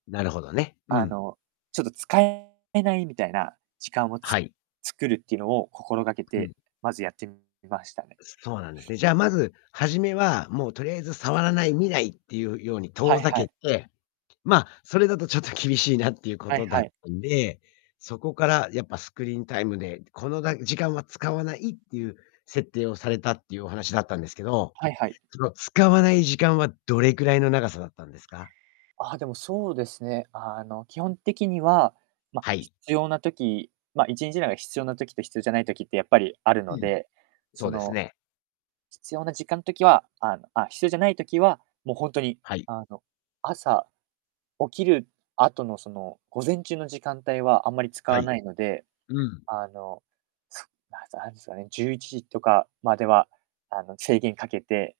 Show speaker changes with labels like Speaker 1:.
Speaker 1: なるほどね。う
Speaker 2: あ
Speaker 1: ん。
Speaker 2: の、ちょっと使ええないみたいな時間をつ
Speaker 1: はい。
Speaker 2: 作るっていうのを心がけ
Speaker 1: うん。
Speaker 2: て、まずやってみましたね。
Speaker 1: そうなんですね。じゃあ、まず初めは、もうとりあえず触らない、見ないっていうように
Speaker 2: は
Speaker 1: 遠
Speaker 2: い
Speaker 1: ざ
Speaker 2: は
Speaker 1: け
Speaker 2: い。
Speaker 1: て、ま、それだとちょっと厳しいなっていうこ
Speaker 2: はい
Speaker 1: とだ
Speaker 2: は
Speaker 1: っ
Speaker 2: い。
Speaker 1: たんで、そこからやっぱスクリーンタイムで、このだ時間は使わないっていう設定をされたっていうお話だったんですけど、
Speaker 2: はいはい。
Speaker 1: その使わない時間はどれぐらいの長さだったんですか？
Speaker 2: あ、でもそうですね、あの、基本的には、ま、
Speaker 1: はい。
Speaker 2: 必要な時、ま、1日中で必要な時と必要じゃない時ってやっぱりある
Speaker 1: う
Speaker 2: の
Speaker 1: ん、
Speaker 2: で、そ
Speaker 1: そうです
Speaker 2: の、
Speaker 1: ね。
Speaker 2: 必要な時間ん時はあの、あ必要じゃない時は、もうほんとに、
Speaker 1: はい。
Speaker 2: あの、朝起きる後の、その、午前中の時間帯はあんまり使
Speaker 1: は
Speaker 2: わ
Speaker 1: い。
Speaker 2: ないので、
Speaker 1: うん。
Speaker 2: あの、すあずあ、そうね、11時とかまでは、あの、制限かけて